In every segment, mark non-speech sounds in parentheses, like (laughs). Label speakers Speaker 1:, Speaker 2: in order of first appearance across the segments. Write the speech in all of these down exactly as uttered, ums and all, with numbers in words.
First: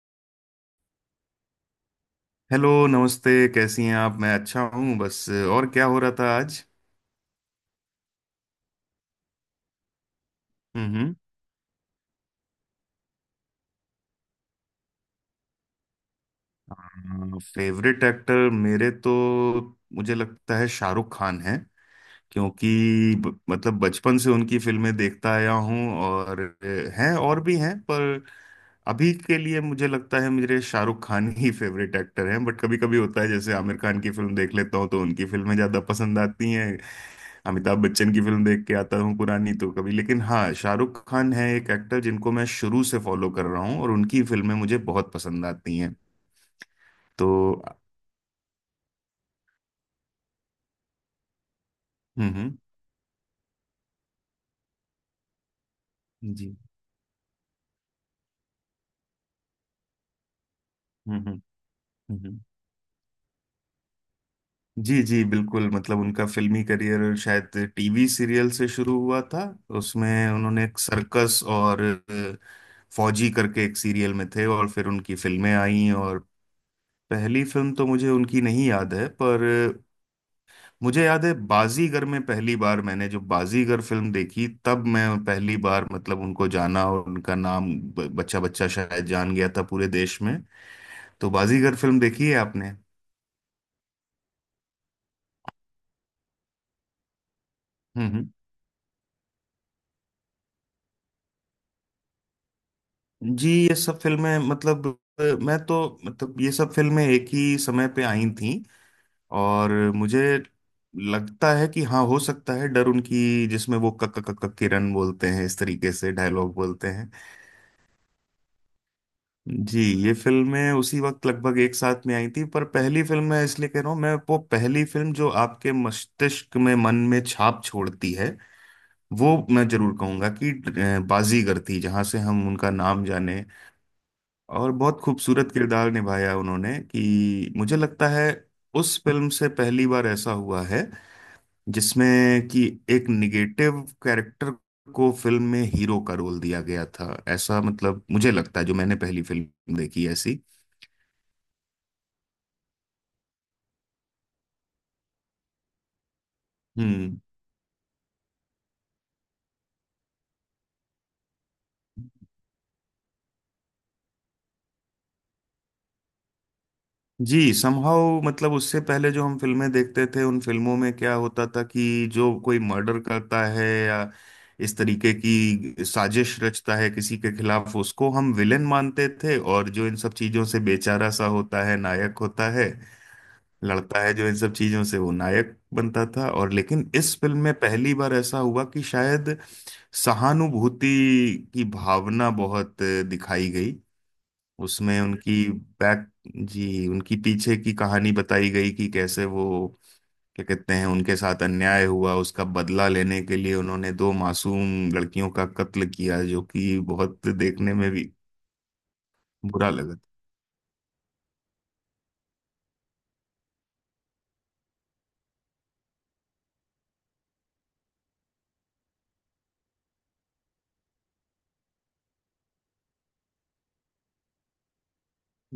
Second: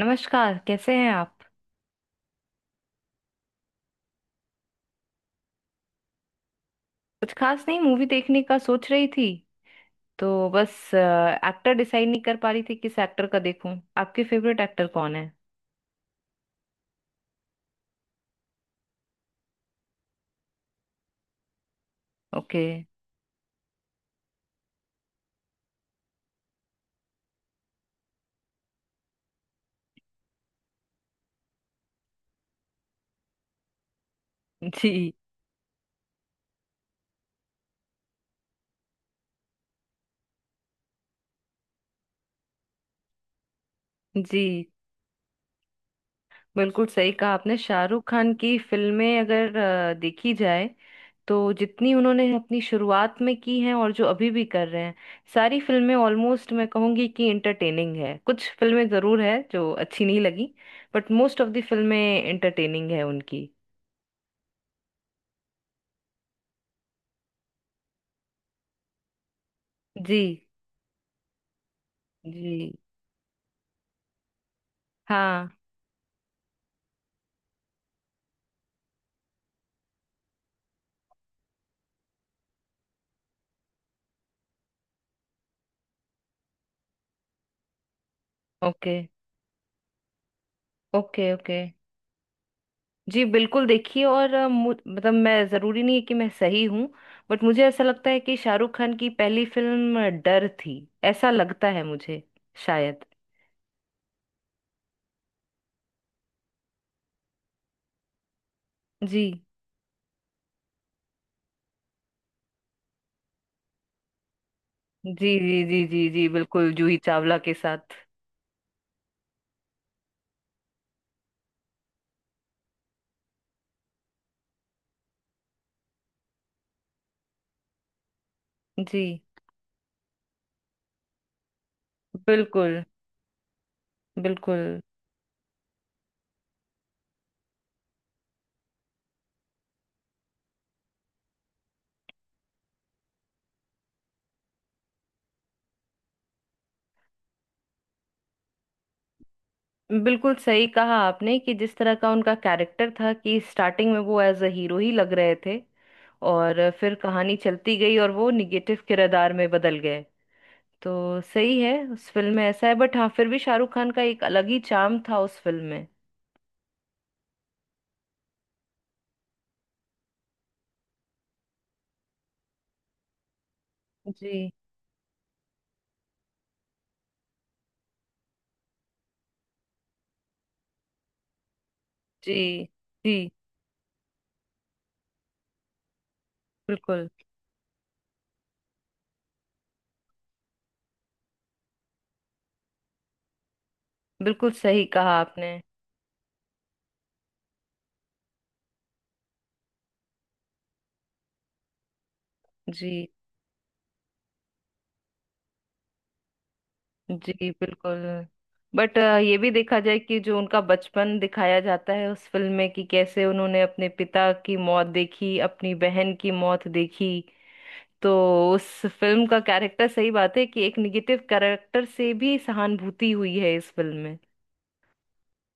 Speaker 1: नमस्कार, कैसे हैं आप।
Speaker 2: हेलो नमस्ते। कैसी हैं आप? मैं अच्छा हूँ। बस और क्या हो रहा था आज?
Speaker 1: कुछ खास नहीं, मूवी देखने का सोच रही थी, तो बस
Speaker 2: हम्म।
Speaker 1: एक्टर डिसाइड नहीं कर पा रही थी किस एक्टर का देखूं। आपके फेवरेट एक्टर कौन है।
Speaker 2: फेवरेट एक्टर मेरे तो, मुझे लगता है शाहरुख खान है,
Speaker 1: ओके।
Speaker 2: क्योंकि ब, मतलब बचपन से उनकी फिल्में देखता आया हूँ और अ, हैं और भी हैं, पर अभी के लिए मुझे लगता है मेरे शाहरुख खान ही फेवरेट एक्टर हैं। बट कभी कभी होता है जैसे आमिर खान की फिल्म देख
Speaker 1: (laughs)
Speaker 2: लेता हूँ तो
Speaker 1: जी।
Speaker 2: उनकी फिल्में ज्यादा पसंद आती हैं। अमिताभ बच्चन की फिल्म देख के आता हूँ पुरानी तो कभी, लेकिन हाँ, शाहरुख खान है एक एक्टर जिनको मैं शुरू से फॉलो कर रहा हूँ और उनकी
Speaker 1: जी,
Speaker 2: फिल्में मुझे बहुत पसंद आती हैं
Speaker 1: बिल्कुल सही कहा
Speaker 2: तो।
Speaker 1: आपने। शाहरुख खान की फिल्में अगर अ, देखी जाए तो जितनी
Speaker 2: हम्म
Speaker 1: उन्होंने
Speaker 2: हम्म।
Speaker 1: अपनी शुरुआत में की हैं और जो अभी भी कर रहे हैं, सारी फिल्में ऑलमोस्ट
Speaker 2: जी।
Speaker 1: मैं कहूंगी कि इंटरटेनिंग है। कुछ फिल्में जरूर है जो अच्छी नहीं लगी, but
Speaker 2: hmm
Speaker 1: most
Speaker 2: hmm.
Speaker 1: Of the फिल्में
Speaker 2: हम्म।
Speaker 1: इंटरटेनिंग है उनकी।
Speaker 2: जी जी बिल्कुल। मतलब उनका फिल्मी करियर शायद टीवी सीरियल से शुरू हुआ था। उसमें
Speaker 1: जी।
Speaker 2: उन्होंने एक सर्कस और
Speaker 1: जी।
Speaker 2: अ, फौजी करके एक सीरियल में थे, और फिर उनकी
Speaker 1: हाँ।
Speaker 2: फिल्में आई और पहली फिल्म तो मुझे उनकी नहीं याद है, पर मुझे याद है बाजीगर में, पहली बार मैंने जो बाजीगर फिल्म देखी तब मैं पहली बार मतलब उनको जाना, और उनका नाम ब- बच्चा बच्चा
Speaker 1: ओके।
Speaker 2: शायद जान गया था पूरे देश में। तो
Speaker 1: ओके। ओके।
Speaker 2: बाजीगर फिल्म देखी है आपने?
Speaker 1: जी, बिल्कुल, देखिए, और अ, मु- मतलब, मैं ज़रूरी नहीं है कि मैं सही हूँ, बट मुझे ऐसा
Speaker 2: हम्म
Speaker 1: लगता है
Speaker 2: हम्म।
Speaker 1: कि शाहरुख खान की पहली फिल्म डर थी। ऐसा लगता है मुझे, शायद।
Speaker 2: जी, ये सब फिल्में मतलब अ, मैं तो मतलब ये सब फिल्में एक ही समय पे आई थीं।
Speaker 1: जी
Speaker 2: और मुझे लगता है कि हाँ, हो सकता है डर उनकी, जिसमें वो कक कक कक किरण बोलते
Speaker 1: जी
Speaker 2: हैं, इस
Speaker 1: जी जी
Speaker 2: तरीके
Speaker 1: जी
Speaker 2: से
Speaker 1: जी,
Speaker 2: डायलॉग
Speaker 1: बिल्कुल,
Speaker 2: बोलते
Speaker 1: जूही
Speaker 2: हैं।
Speaker 1: चावला के साथ।
Speaker 2: जी, ये फिल्में उसी वक्त लगभग एक साथ में आई थी पर पहली फिल्म मैं इसलिए कह रहा हूँ, मैं वो पहली फिल्म जो आपके मस्तिष्क में मन में छाप छोड़ती है,
Speaker 1: जी।
Speaker 2: वो मैं जरूर कहूंगा कि अ, बाजीगर थी, जहां से हम उनका
Speaker 1: बिल्कुल।
Speaker 2: नाम जाने। और
Speaker 1: बिल्कुल।
Speaker 2: बहुत खूबसूरत किरदार निभाया उन्होंने कि मुझे लगता है उस फिल्म से पहली बार ऐसा हुआ है जिसमें कि एक निगेटिव कैरेक्टर को फिल्म में हीरो का रोल दिया गया था, ऐसा मतलब मुझे लगता है, जो मैंने पहली फिल्म देखी
Speaker 1: बिल्कुल
Speaker 2: ऐसी।
Speaker 1: सही कहा आपने कि जिस तरह का उनका कैरेक्टर था कि स्टार्टिंग में वो एज अ हीरो ही लग रहे थे, और फिर
Speaker 2: हम्म।
Speaker 1: कहानी चलती गई और वो निगेटिव किरदार में बदल गए। तो सही है, उस फिल्म में ऐसा है, बट हाँ, फिर भी शाहरुख खान का एक अलग ही चार्म था उस फिल्म में।
Speaker 2: जी, समहाउ मतलब उससे पहले जो हम फिल्में देखते थे, उन फिल्मों में क्या होता था कि जो कोई मर्डर करता है या
Speaker 1: जी
Speaker 2: इस तरीके की साजिश रचता है किसी के खिलाफ, उसको हम विलेन मानते थे, और जो इन सब चीजों से बेचारा सा होता है नायक
Speaker 1: जी
Speaker 2: होता है,
Speaker 1: जी।
Speaker 2: लड़ता है जो इन सब चीजों से वो नायक बनता था। और लेकिन
Speaker 1: बिल्कुल।
Speaker 2: इस फिल्म में पहली बार ऐसा हुआ कि शायद सहानुभूति की भावना बहुत दिखाई गई।
Speaker 1: बिल्कुल सही
Speaker 2: उसमें
Speaker 1: कहा
Speaker 2: उनकी
Speaker 1: आपने।
Speaker 2: बैक, जी, उनकी पीछे की कहानी बताई गई कि कैसे वो, क्या कहते हैं, उनके साथ अन्याय हुआ, उसका बदला
Speaker 1: जी।
Speaker 2: लेने के लिए उन्होंने दो मासूम लड़कियों का कत्ल किया जो कि बहुत
Speaker 1: जी,
Speaker 2: देखने में
Speaker 1: बिल्कुल।
Speaker 2: भी
Speaker 1: बट ये भी
Speaker 2: बुरा
Speaker 1: देखा
Speaker 2: लगा।
Speaker 1: जाए कि जो उनका बचपन दिखाया जाता है उस फिल्म में कि कैसे उन्होंने अपने पिता की मौत देखी, अपनी बहन की मौत देखी, तो उस फिल्म का कैरेक्टर सही बात है कि एक निगेटिव कैरेक्टर से भी सहानुभूति हुई है इस फिल्म में।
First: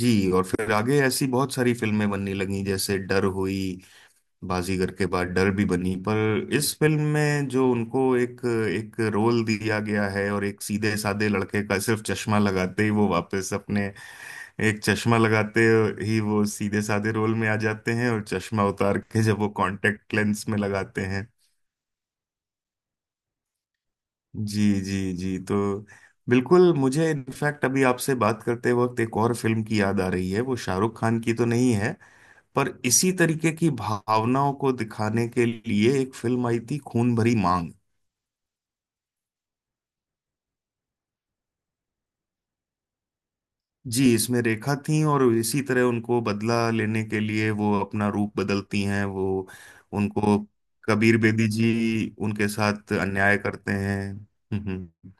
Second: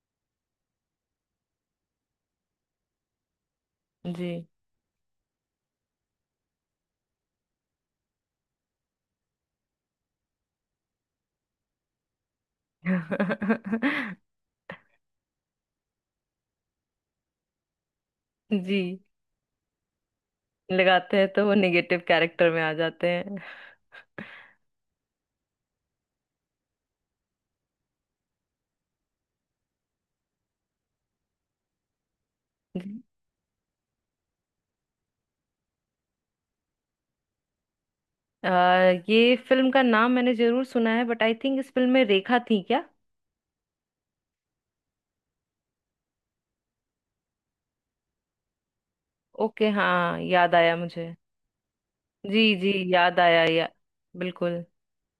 Speaker 2: जी। और फिर आगे ऐसी बहुत सारी फिल्में बनने लगी जैसे डर हुई।
Speaker 1: जी।
Speaker 2: बाजीगर के बाद डर भी बनी, पर इस फिल्म में जो उनको एक एक रोल दिया गया है, और एक सीधे साधे लड़के का सिर्फ चश्मा लगाते ही वो वापस अपने,
Speaker 1: (laughs)
Speaker 2: एक चश्मा लगाते ही वो सीधे साधे रोल में आ जाते हैं, और चश्मा
Speaker 1: जी।
Speaker 2: उतार के जब वो कांटेक्ट लेंस में लगाते
Speaker 1: लगाते हैं
Speaker 2: हैं।
Speaker 1: तो वो नेगेटिव कैरेक्टर में आ जाते हैं।
Speaker 2: जी जी जी। तो बिल्कुल, मुझे इनफैक्ट अभी आपसे बात करते वक्त एक और फिल्म की याद आ रही है, वो शाहरुख खान की तो नहीं है, पर
Speaker 1: जी।
Speaker 2: इसी तरीके की भावनाओं को दिखाने के लिए एक फिल्म आई थी, खून भरी मांग।
Speaker 1: आ, ये फिल्म का नाम मैंने जरूर सुना है, बट आई थिंक इस फिल्म में रेखा थी क्या।
Speaker 2: जी, इसमें रेखा थी, और इसी तरह उनको बदला लेने के लिए वो अपना रूप बदलती हैं, वो
Speaker 1: ओके, हाँ,
Speaker 2: उनको,
Speaker 1: याद आया मुझे।
Speaker 2: कबीर बेदी जी उनके
Speaker 1: जी जी,
Speaker 2: साथ
Speaker 1: याद
Speaker 2: अन्याय
Speaker 1: आया। या,
Speaker 2: करते हैं। हम्म
Speaker 1: बिल्कुल,
Speaker 2: हम्म।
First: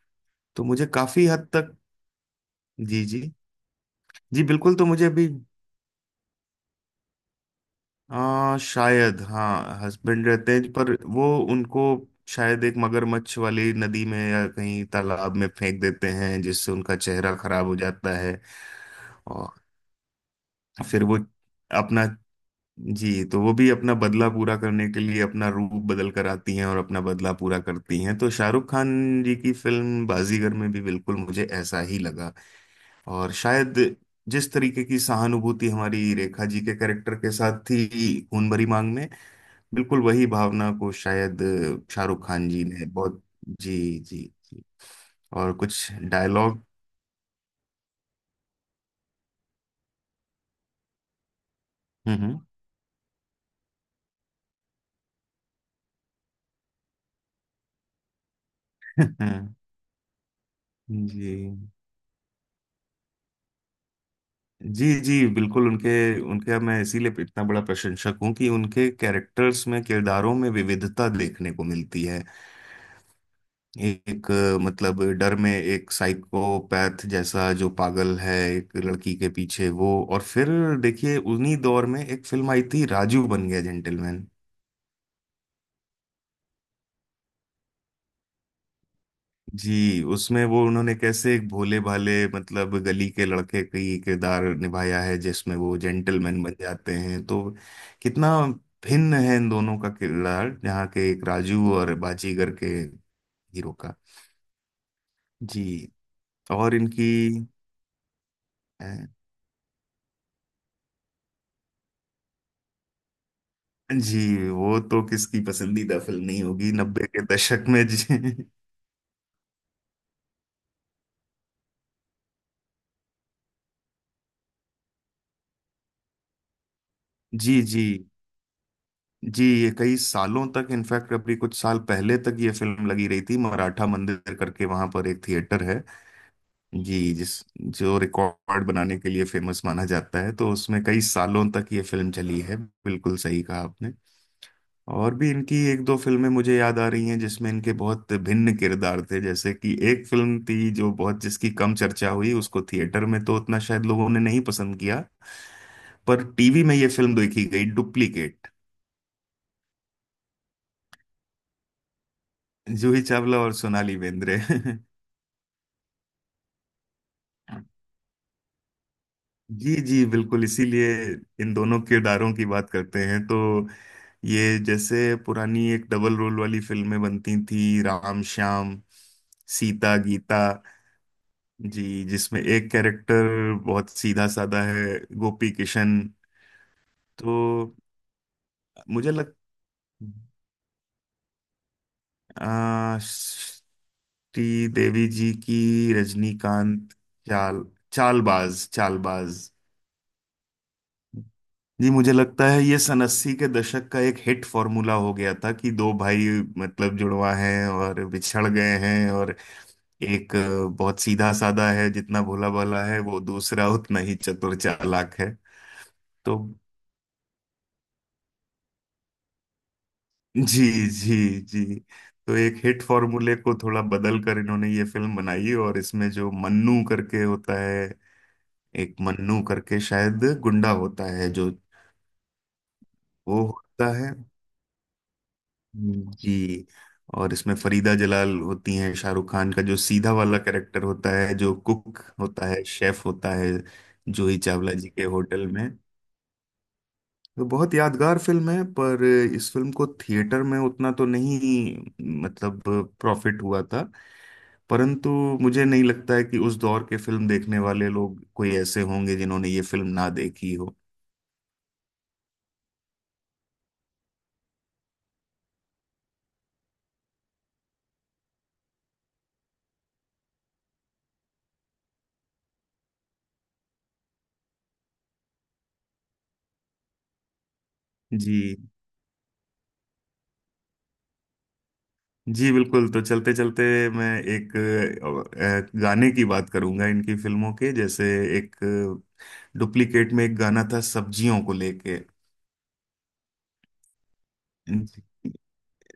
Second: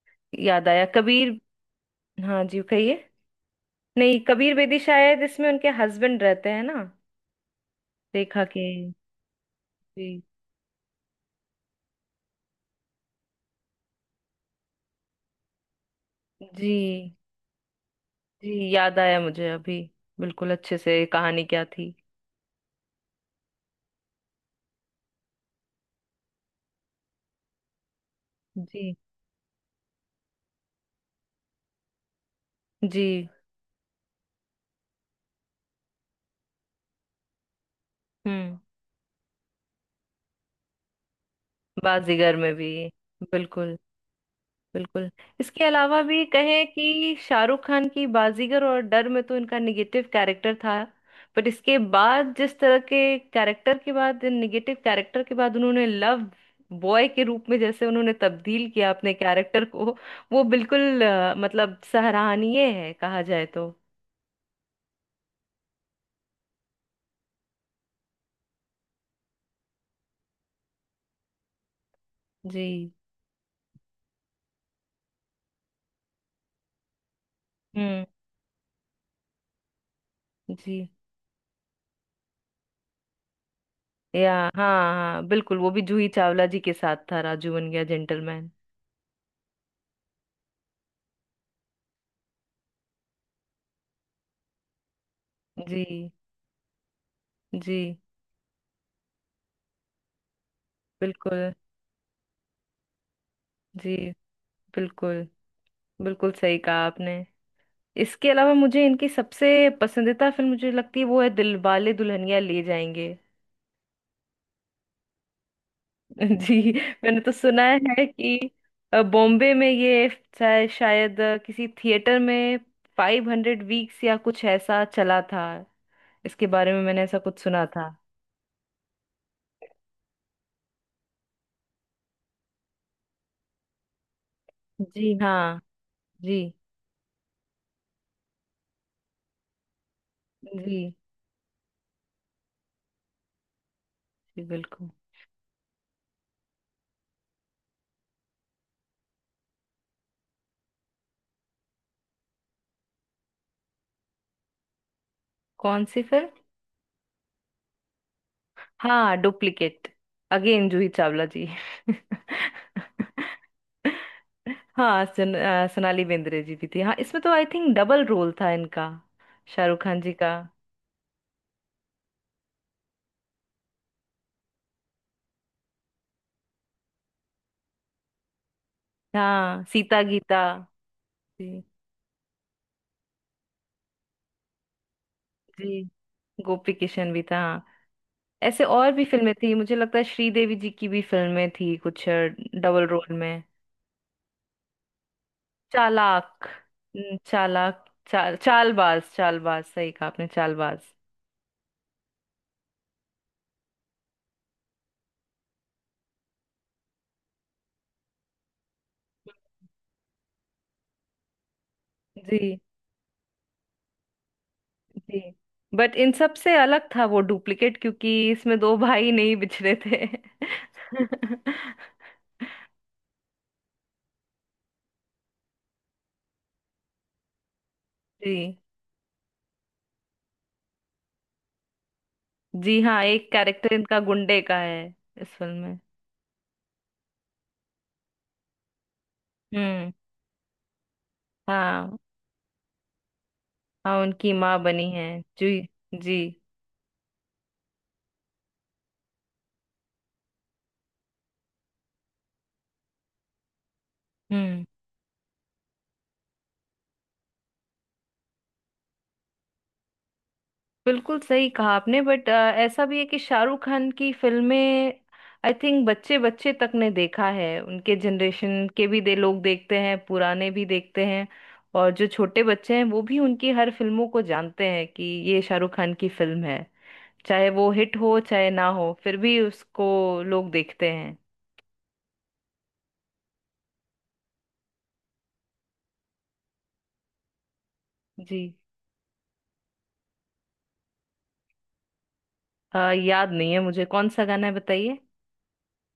Speaker 2: तो
Speaker 1: याद आया,
Speaker 2: मुझे काफी
Speaker 1: कबीर।
Speaker 2: हद तक।
Speaker 1: हाँ जी, कहिए।
Speaker 2: जी जी
Speaker 1: नहीं,
Speaker 2: जी
Speaker 1: कबीर
Speaker 2: बिल्कुल।
Speaker 1: बेदी
Speaker 2: तो मुझे
Speaker 1: शायद
Speaker 2: अभी
Speaker 1: इसमें उनके हस्बैंड रहते हैं ना, रेखा
Speaker 2: आ,
Speaker 1: के।
Speaker 2: शायद हाँ,
Speaker 1: जी।
Speaker 2: हस्बैंड रहते हैं, पर वो उनको शायद एक मगरमच्छ वाली नदी में या कहीं तालाब में फेंक देते हैं, जिससे उनका
Speaker 1: जी
Speaker 2: चेहरा खराब हो जाता है।
Speaker 1: जी, याद आया मुझे
Speaker 2: और
Speaker 1: अभी। बिल्कुल, अच्छे
Speaker 2: फिर
Speaker 1: से
Speaker 2: वो
Speaker 1: कहानी क्या थी।
Speaker 2: अपना, जी, तो वो भी अपना बदला पूरा करने के लिए अपना रूप बदल कर आती हैं और अपना बदला पूरा करती हैं। तो शाहरुख
Speaker 1: जी।
Speaker 2: खान जी की फिल्म बाजीगर में भी बिल्कुल मुझे ऐसा ही लगा।
Speaker 1: जी।
Speaker 2: और शायद जिस तरीके की सहानुभूति हमारी रेखा जी के कैरेक्टर के साथ थी खून
Speaker 1: हम्म।
Speaker 2: भरी मांग में, बिल्कुल वही भावना को शायद शाहरुख
Speaker 1: बाजीगर
Speaker 2: खान
Speaker 1: में
Speaker 2: जी
Speaker 1: भी,
Speaker 2: ने बहुत।
Speaker 1: बिल्कुल।
Speaker 2: जी जी जी।
Speaker 1: बिल्कुल।
Speaker 2: और
Speaker 1: इसके
Speaker 2: कुछ
Speaker 1: अलावा भी
Speaker 2: डायलॉग।
Speaker 1: कहें कि शाहरुख खान की बाजीगर और डर में तो इनका निगेटिव कैरेक्टर था, बट इसके बाद
Speaker 2: हम्म
Speaker 1: जिस तरह के कैरेक्टर के बाद, इन निगेटिव कैरेक्टर के बाद, उन्होंने लव बॉय के रूप में जैसे उन्होंने तब्दील किया अपने
Speaker 2: हम्म।
Speaker 1: कैरेक्टर को, वो बिल्कुल
Speaker 2: (laughs) जी
Speaker 1: अ, मतलब सराहनीय है कहा जाए तो।
Speaker 2: जी जी बिल्कुल। उनके उनके मैं इसीलिए इतना बड़ा प्रशंसक हूँ कि उनके कैरेक्टर्स में, किरदारों में विविधता देखने को मिलती है।
Speaker 1: जी।
Speaker 2: एक अ, मतलब डर में एक साइकोपैथ जैसा, जो
Speaker 1: हम्म।
Speaker 2: पागल है एक लड़की के पीछे, वो। और फिर
Speaker 1: जी।
Speaker 2: देखिए उन्हीं दौर में एक फिल्म आई थी, राजू बन गया जेंटलमैन।
Speaker 1: या, हाँ। हाँ, बिल्कुल, वो भी जूही चावला जी के साथ था, राजू बन गया जेंटलमैन।
Speaker 2: जी, उसमें वो उन्होंने कैसे एक भोले भाले मतलब गली के लड़के का ही किरदार निभाया है, जिसमें वो
Speaker 1: जी।
Speaker 2: जेंटलमैन बन जाते हैं। तो
Speaker 1: जी।
Speaker 2: कितना भिन्न है इन दोनों का किरदार, यहाँ के एक
Speaker 1: बिल्कुल।
Speaker 2: राजू और बाजीगर के हीरो का।
Speaker 1: जी। बिल्कुल।
Speaker 2: जी।
Speaker 1: बिल्कुल सही
Speaker 2: और
Speaker 1: कहा
Speaker 2: इनकी
Speaker 1: आपने। इसके अलावा मुझे
Speaker 2: अ,
Speaker 1: इनकी सबसे पसंदीदा फिल्म मुझे लगती है वो है दिलवाले दुल्हनिया ले जाएंगे।
Speaker 2: जी, वो तो किसकी पसंदीदा फिल्म नहीं
Speaker 1: (laughs) जी।
Speaker 2: होगी नब्बे
Speaker 1: मैंने
Speaker 2: के
Speaker 1: तो सुना
Speaker 2: दशक में,
Speaker 1: है कि
Speaker 2: जी।
Speaker 1: अ, बॉम्बे में ये शाय- शायद अ, किसी थिएटर में फाइव हंड्रेड वीक्स या कुछ ऐसा चला था। इसके बारे में मैंने ऐसा कुछ
Speaker 2: जी
Speaker 1: सुना
Speaker 2: जी।
Speaker 1: था।
Speaker 2: जी, ये कई सालों तक, इनफैक्ट अभी कुछ साल पहले तक ये फिल्म लगी रही थी, मराठा मंदिर करके वहां पर
Speaker 1: जी
Speaker 2: एक
Speaker 1: हाँ।
Speaker 2: थिएटर है
Speaker 1: जी।
Speaker 2: जी, जिस जो रिकॉर्ड बनाने के लिए फेमस माना जाता है, तो
Speaker 1: जी।
Speaker 2: उसमें कई सालों तक ये फिल्म चली है। बिल्कुल सही कहा आपने।
Speaker 1: जी, बिल्कुल।
Speaker 2: और भी इनकी एक दो फिल्में मुझे याद आ रही हैं जिसमें इनके बहुत भिन्न किरदार थे, जैसे कि एक फिल्म थी, जो बहुत, जिसकी कम चर्चा हुई, उसको थिएटर में तो उतना शायद लोगों ने नहीं पसंद किया,
Speaker 1: कौन सी
Speaker 2: पर
Speaker 1: फिल्म।
Speaker 2: टीवी में ये फिल्म देखी गई, डुप्लीकेट,
Speaker 1: हाँ, डुप्लीकेट, अगेन जूही चावला जी।
Speaker 2: जूही चावला और सोनाली बेंद्रे।
Speaker 1: हाँ, सन, अ, सोनाली बेंद्रे जी भी थी, हाँ, इसमें तो आई थिंक
Speaker 2: (laughs)
Speaker 1: डबल रोल था इनका,
Speaker 2: जी
Speaker 1: शाहरुख खान
Speaker 2: जी
Speaker 1: जी का।
Speaker 2: बिल्कुल, इसीलिए इन दोनों किरदारों की बात करते हैं तो ये, जैसे पुरानी एक डबल रोल वाली फिल्में बनती थी राम श्याम,
Speaker 1: हाँ,
Speaker 2: सीता
Speaker 1: सीता
Speaker 2: गीता,
Speaker 1: गीता। जी
Speaker 2: जी, जिसमें एक कैरेक्टर बहुत सीधा साधा है, गोपी
Speaker 1: जी,
Speaker 2: किशन।
Speaker 1: गोपी किशन भी
Speaker 2: तो
Speaker 1: था, हाँ। ऐसे और भी
Speaker 2: मुझे
Speaker 1: फिल्में
Speaker 2: लग
Speaker 1: थी, मुझे लगता है श्रीदेवी जी की भी फिल्में थी कुछ डबल
Speaker 2: आ,
Speaker 1: रोल में।
Speaker 2: श्री देवी जी की,
Speaker 1: चालाक।
Speaker 2: रजनीकांत,
Speaker 1: हम्म,
Speaker 2: चाल
Speaker 1: चालाक, चाल
Speaker 2: चालबाज
Speaker 1: चालबाज,
Speaker 2: चालबाज।
Speaker 1: चालबाज, सही कहा आपने, चालबाज।
Speaker 2: जी, मुझे लगता है ये सन अस्सी के दशक का एक हिट फॉर्मूला हो गया था कि दो भाई मतलब जुड़वा हैं और बिछड़ गए हैं, और एक अ, बहुत सीधा साधा है, जितना भोला
Speaker 1: जी।
Speaker 2: भाला है वो, दूसरा उतना ही चतुर चालाक
Speaker 1: जी।
Speaker 2: है
Speaker 1: बट इन सब
Speaker 2: तो।
Speaker 1: से अलग था वो डुप्लीकेट, क्योंकि इसमें दो भाई नहीं बिछड़े थे।
Speaker 2: जी जी
Speaker 1: (laughs)
Speaker 2: जी। तो एक हिट फॉर्मूले को थोड़ा बदल कर इन्होंने ये फिल्म बनाई, और इसमें जो मन्नू करके होता है,
Speaker 1: जी।
Speaker 2: एक मन्नू करके शायद गुंडा होता है जो,
Speaker 1: जी, हाँ, एक
Speaker 2: वो
Speaker 1: कैरेक्टर
Speaker 2: होता
Speaker 1: इनका
Speaker 2: है।
Speaker 1: गुंडे का है इस फिल्म में।
Speaker 2: जी, और इसमें फरीदा जलाल होती हैं, शाहरुख खान का जो
Speaker 1: हम्म।
Speaker 2: सीधा वाला कैरेक्टर होता है, जो
Speaker 1: हाँ।
Speaker 2: कुक होता है, शेफ होता है,
Speaker 1: हाँ, उनकी
Speaker 2: जूही
Speaker 1: माँ
Speaker 2: चावला जी
Speaker 1: बनी
Speaker 2: के
Speaker 1: है।
Speaker 2: होटल
Speaker 1: जी।
Speaker 2: में।
Speaker 1: जी।
Speaker 2: तो बहुत यादगार फिल्म है, पर इस फिल्म को थिएटर में उतना तो नहीं, मतलब प्रॉफिट हुआ था,
Speaker 1: हम्म।
Speaker 2: परंतु मुझे नहीं लगता है कि उस दौर के फिल्म देखने वाले लोग कोई ऐसे होंगे जिन्होंने ये फिल्म ना देखी हो।
Speaker 1: बिल्कुल सही कहा आपने, बट ऐसा भी है कि शाहरुख खान की फिल्में आई थिंक बच्चे बच्चे तक ने देखा है, उनके जनरेशन के भी दे लोग देखते हैं, पुराने भी देखते हैं, और जो छोटे बच्चे हैं वो भी उनकी हर फिल्मों को जानते हैं कि ये शाहरुख खान की फिल्म है। चाहे वो हिट हो चाहे
Speaker 2: जी
Speaker 1: ना हो, फिर भी उसको लोग देखते हैं।
Speaker 2: जी बिल्कुल। तो चलते चलते मैं एक अ, अ, गाने की बात करूंगा इनकी फिल्मों के, जैसे
Speaker 1: जी।
Speaker 2: एक डुप्लीकेट में एक गाना था सब्जियों को लेके।
Speaker 1: अ, याद नहीं है मुझे, कौन सा गाना है बताइए।
Speaker 2: जी।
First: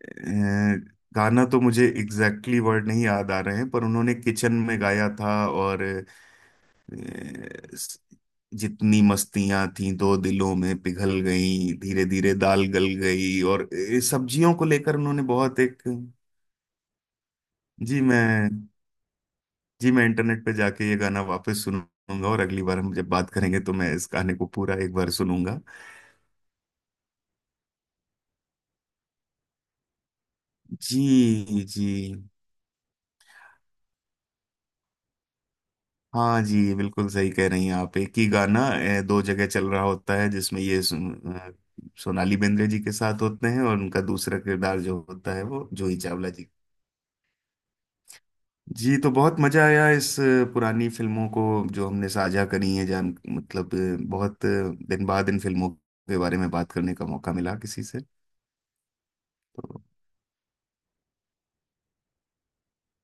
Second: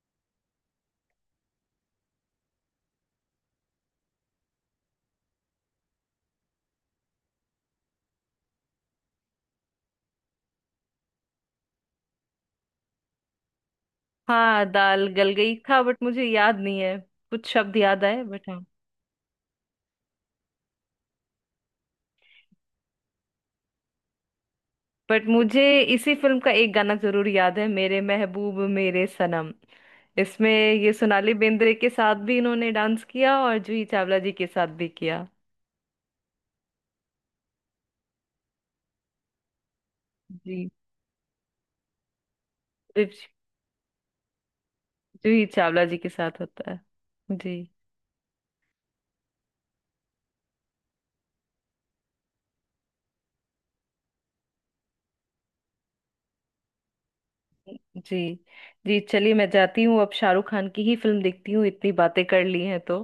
Speaker 2: अ, गाना तो मुझे एग्जैक्टली exactly वर्ड नहीं याद आ रहे हैं, पर उन्होंने किचन में गाया था, और अ, स- जितनी मस्तियां थी दो दिलों में, पिघल गई धीरे धीरे, दाल गल गई, और अ, सब्जियों को
Speaker 1: हाँ,
Speaker 2: लेकर
Speaker 1: दाल
Speaker 2: उन्होंने
Speaker 1: गल गई
Speaker 2: बहुत
Speaker 1: था,
Speaker 2: एक।
Speaker 1: बट मुझे याद नहीं है, कुछ शब्द
Speaker 2: जी,
Speaker 1: याद आए,
Speaker 2: मैं,
Speaker 1: बट हाँ।
Speaker 2: जी मैं इंटरनेट पे जाके ये गाना वापस सुनूंगा, और अगली बार हम जब बात करेंगे तो मैं इस गाने को पूरा एक बार
Speaker 1: बट
Speaker 2: सुनूंगा।
Speaker 1: मुझे इसी फिल्म का एक गाना जरूर याद है, मेरे महबूब मेरे सनम। इसमें ये
Speaker 2: जी
Speaker 1: सोनाली बेंद्रे
Speaker 2: जी।
Speaker 1: के साथ भी इन्होंने डांस किया और जूही चावला जी के साथ भी किया।
Speaker 2: हाँ जी, बिल्कुल सही कह रही हैं आप, एक ही गाना ए, दो जगह चल रहा होता है, जिसमें
Speaker 1: जी।
Speaker 2: ये सुन, अ, सोनाली बेंद्रे जी के साथ
Speaker 1: जूही,
Speaker 2: होते हैं, और उनका दूसरा किरदार जो होता है
Speaker 1: जूही
Speaker 2: वो
Speaker 1: चावला
Speaker 2: जूही
Speaker 1: जी के
Speaker 2: चावला
Speaker 1: साथ
Speaker 2: जी।
Speaker 1: होता है। जी
Speaker 2: जी, तो बहुत मजा आया इस अ, पुरानी फिल्मों को जो हमने साझा करी है, जान मतलब अ, बहुत अ, दिन बाद इन फिल्मों के बारे में बात करने का मौका मिला किसी से।
Speaker 1: जी जी, चलिए मैं
Speaker 2: तो
Speaker 1: जाती हूँ, अब शाहरुख खान की ही फिल्म देखती हूँ, इतनी बातें कर ली हैं तो।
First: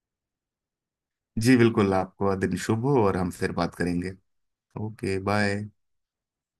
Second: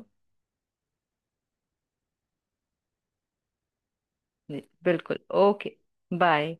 Speaker 2: जी बिल्कुल, आपका दिन शुभ हो, और हम फिर बात करेंगे।
Speaker 1: जी,
Speaker 2: ओके,
Speaker 1: बिल्कुल।
Speaker 2: बाय।
Speaker 1: Okay, bye.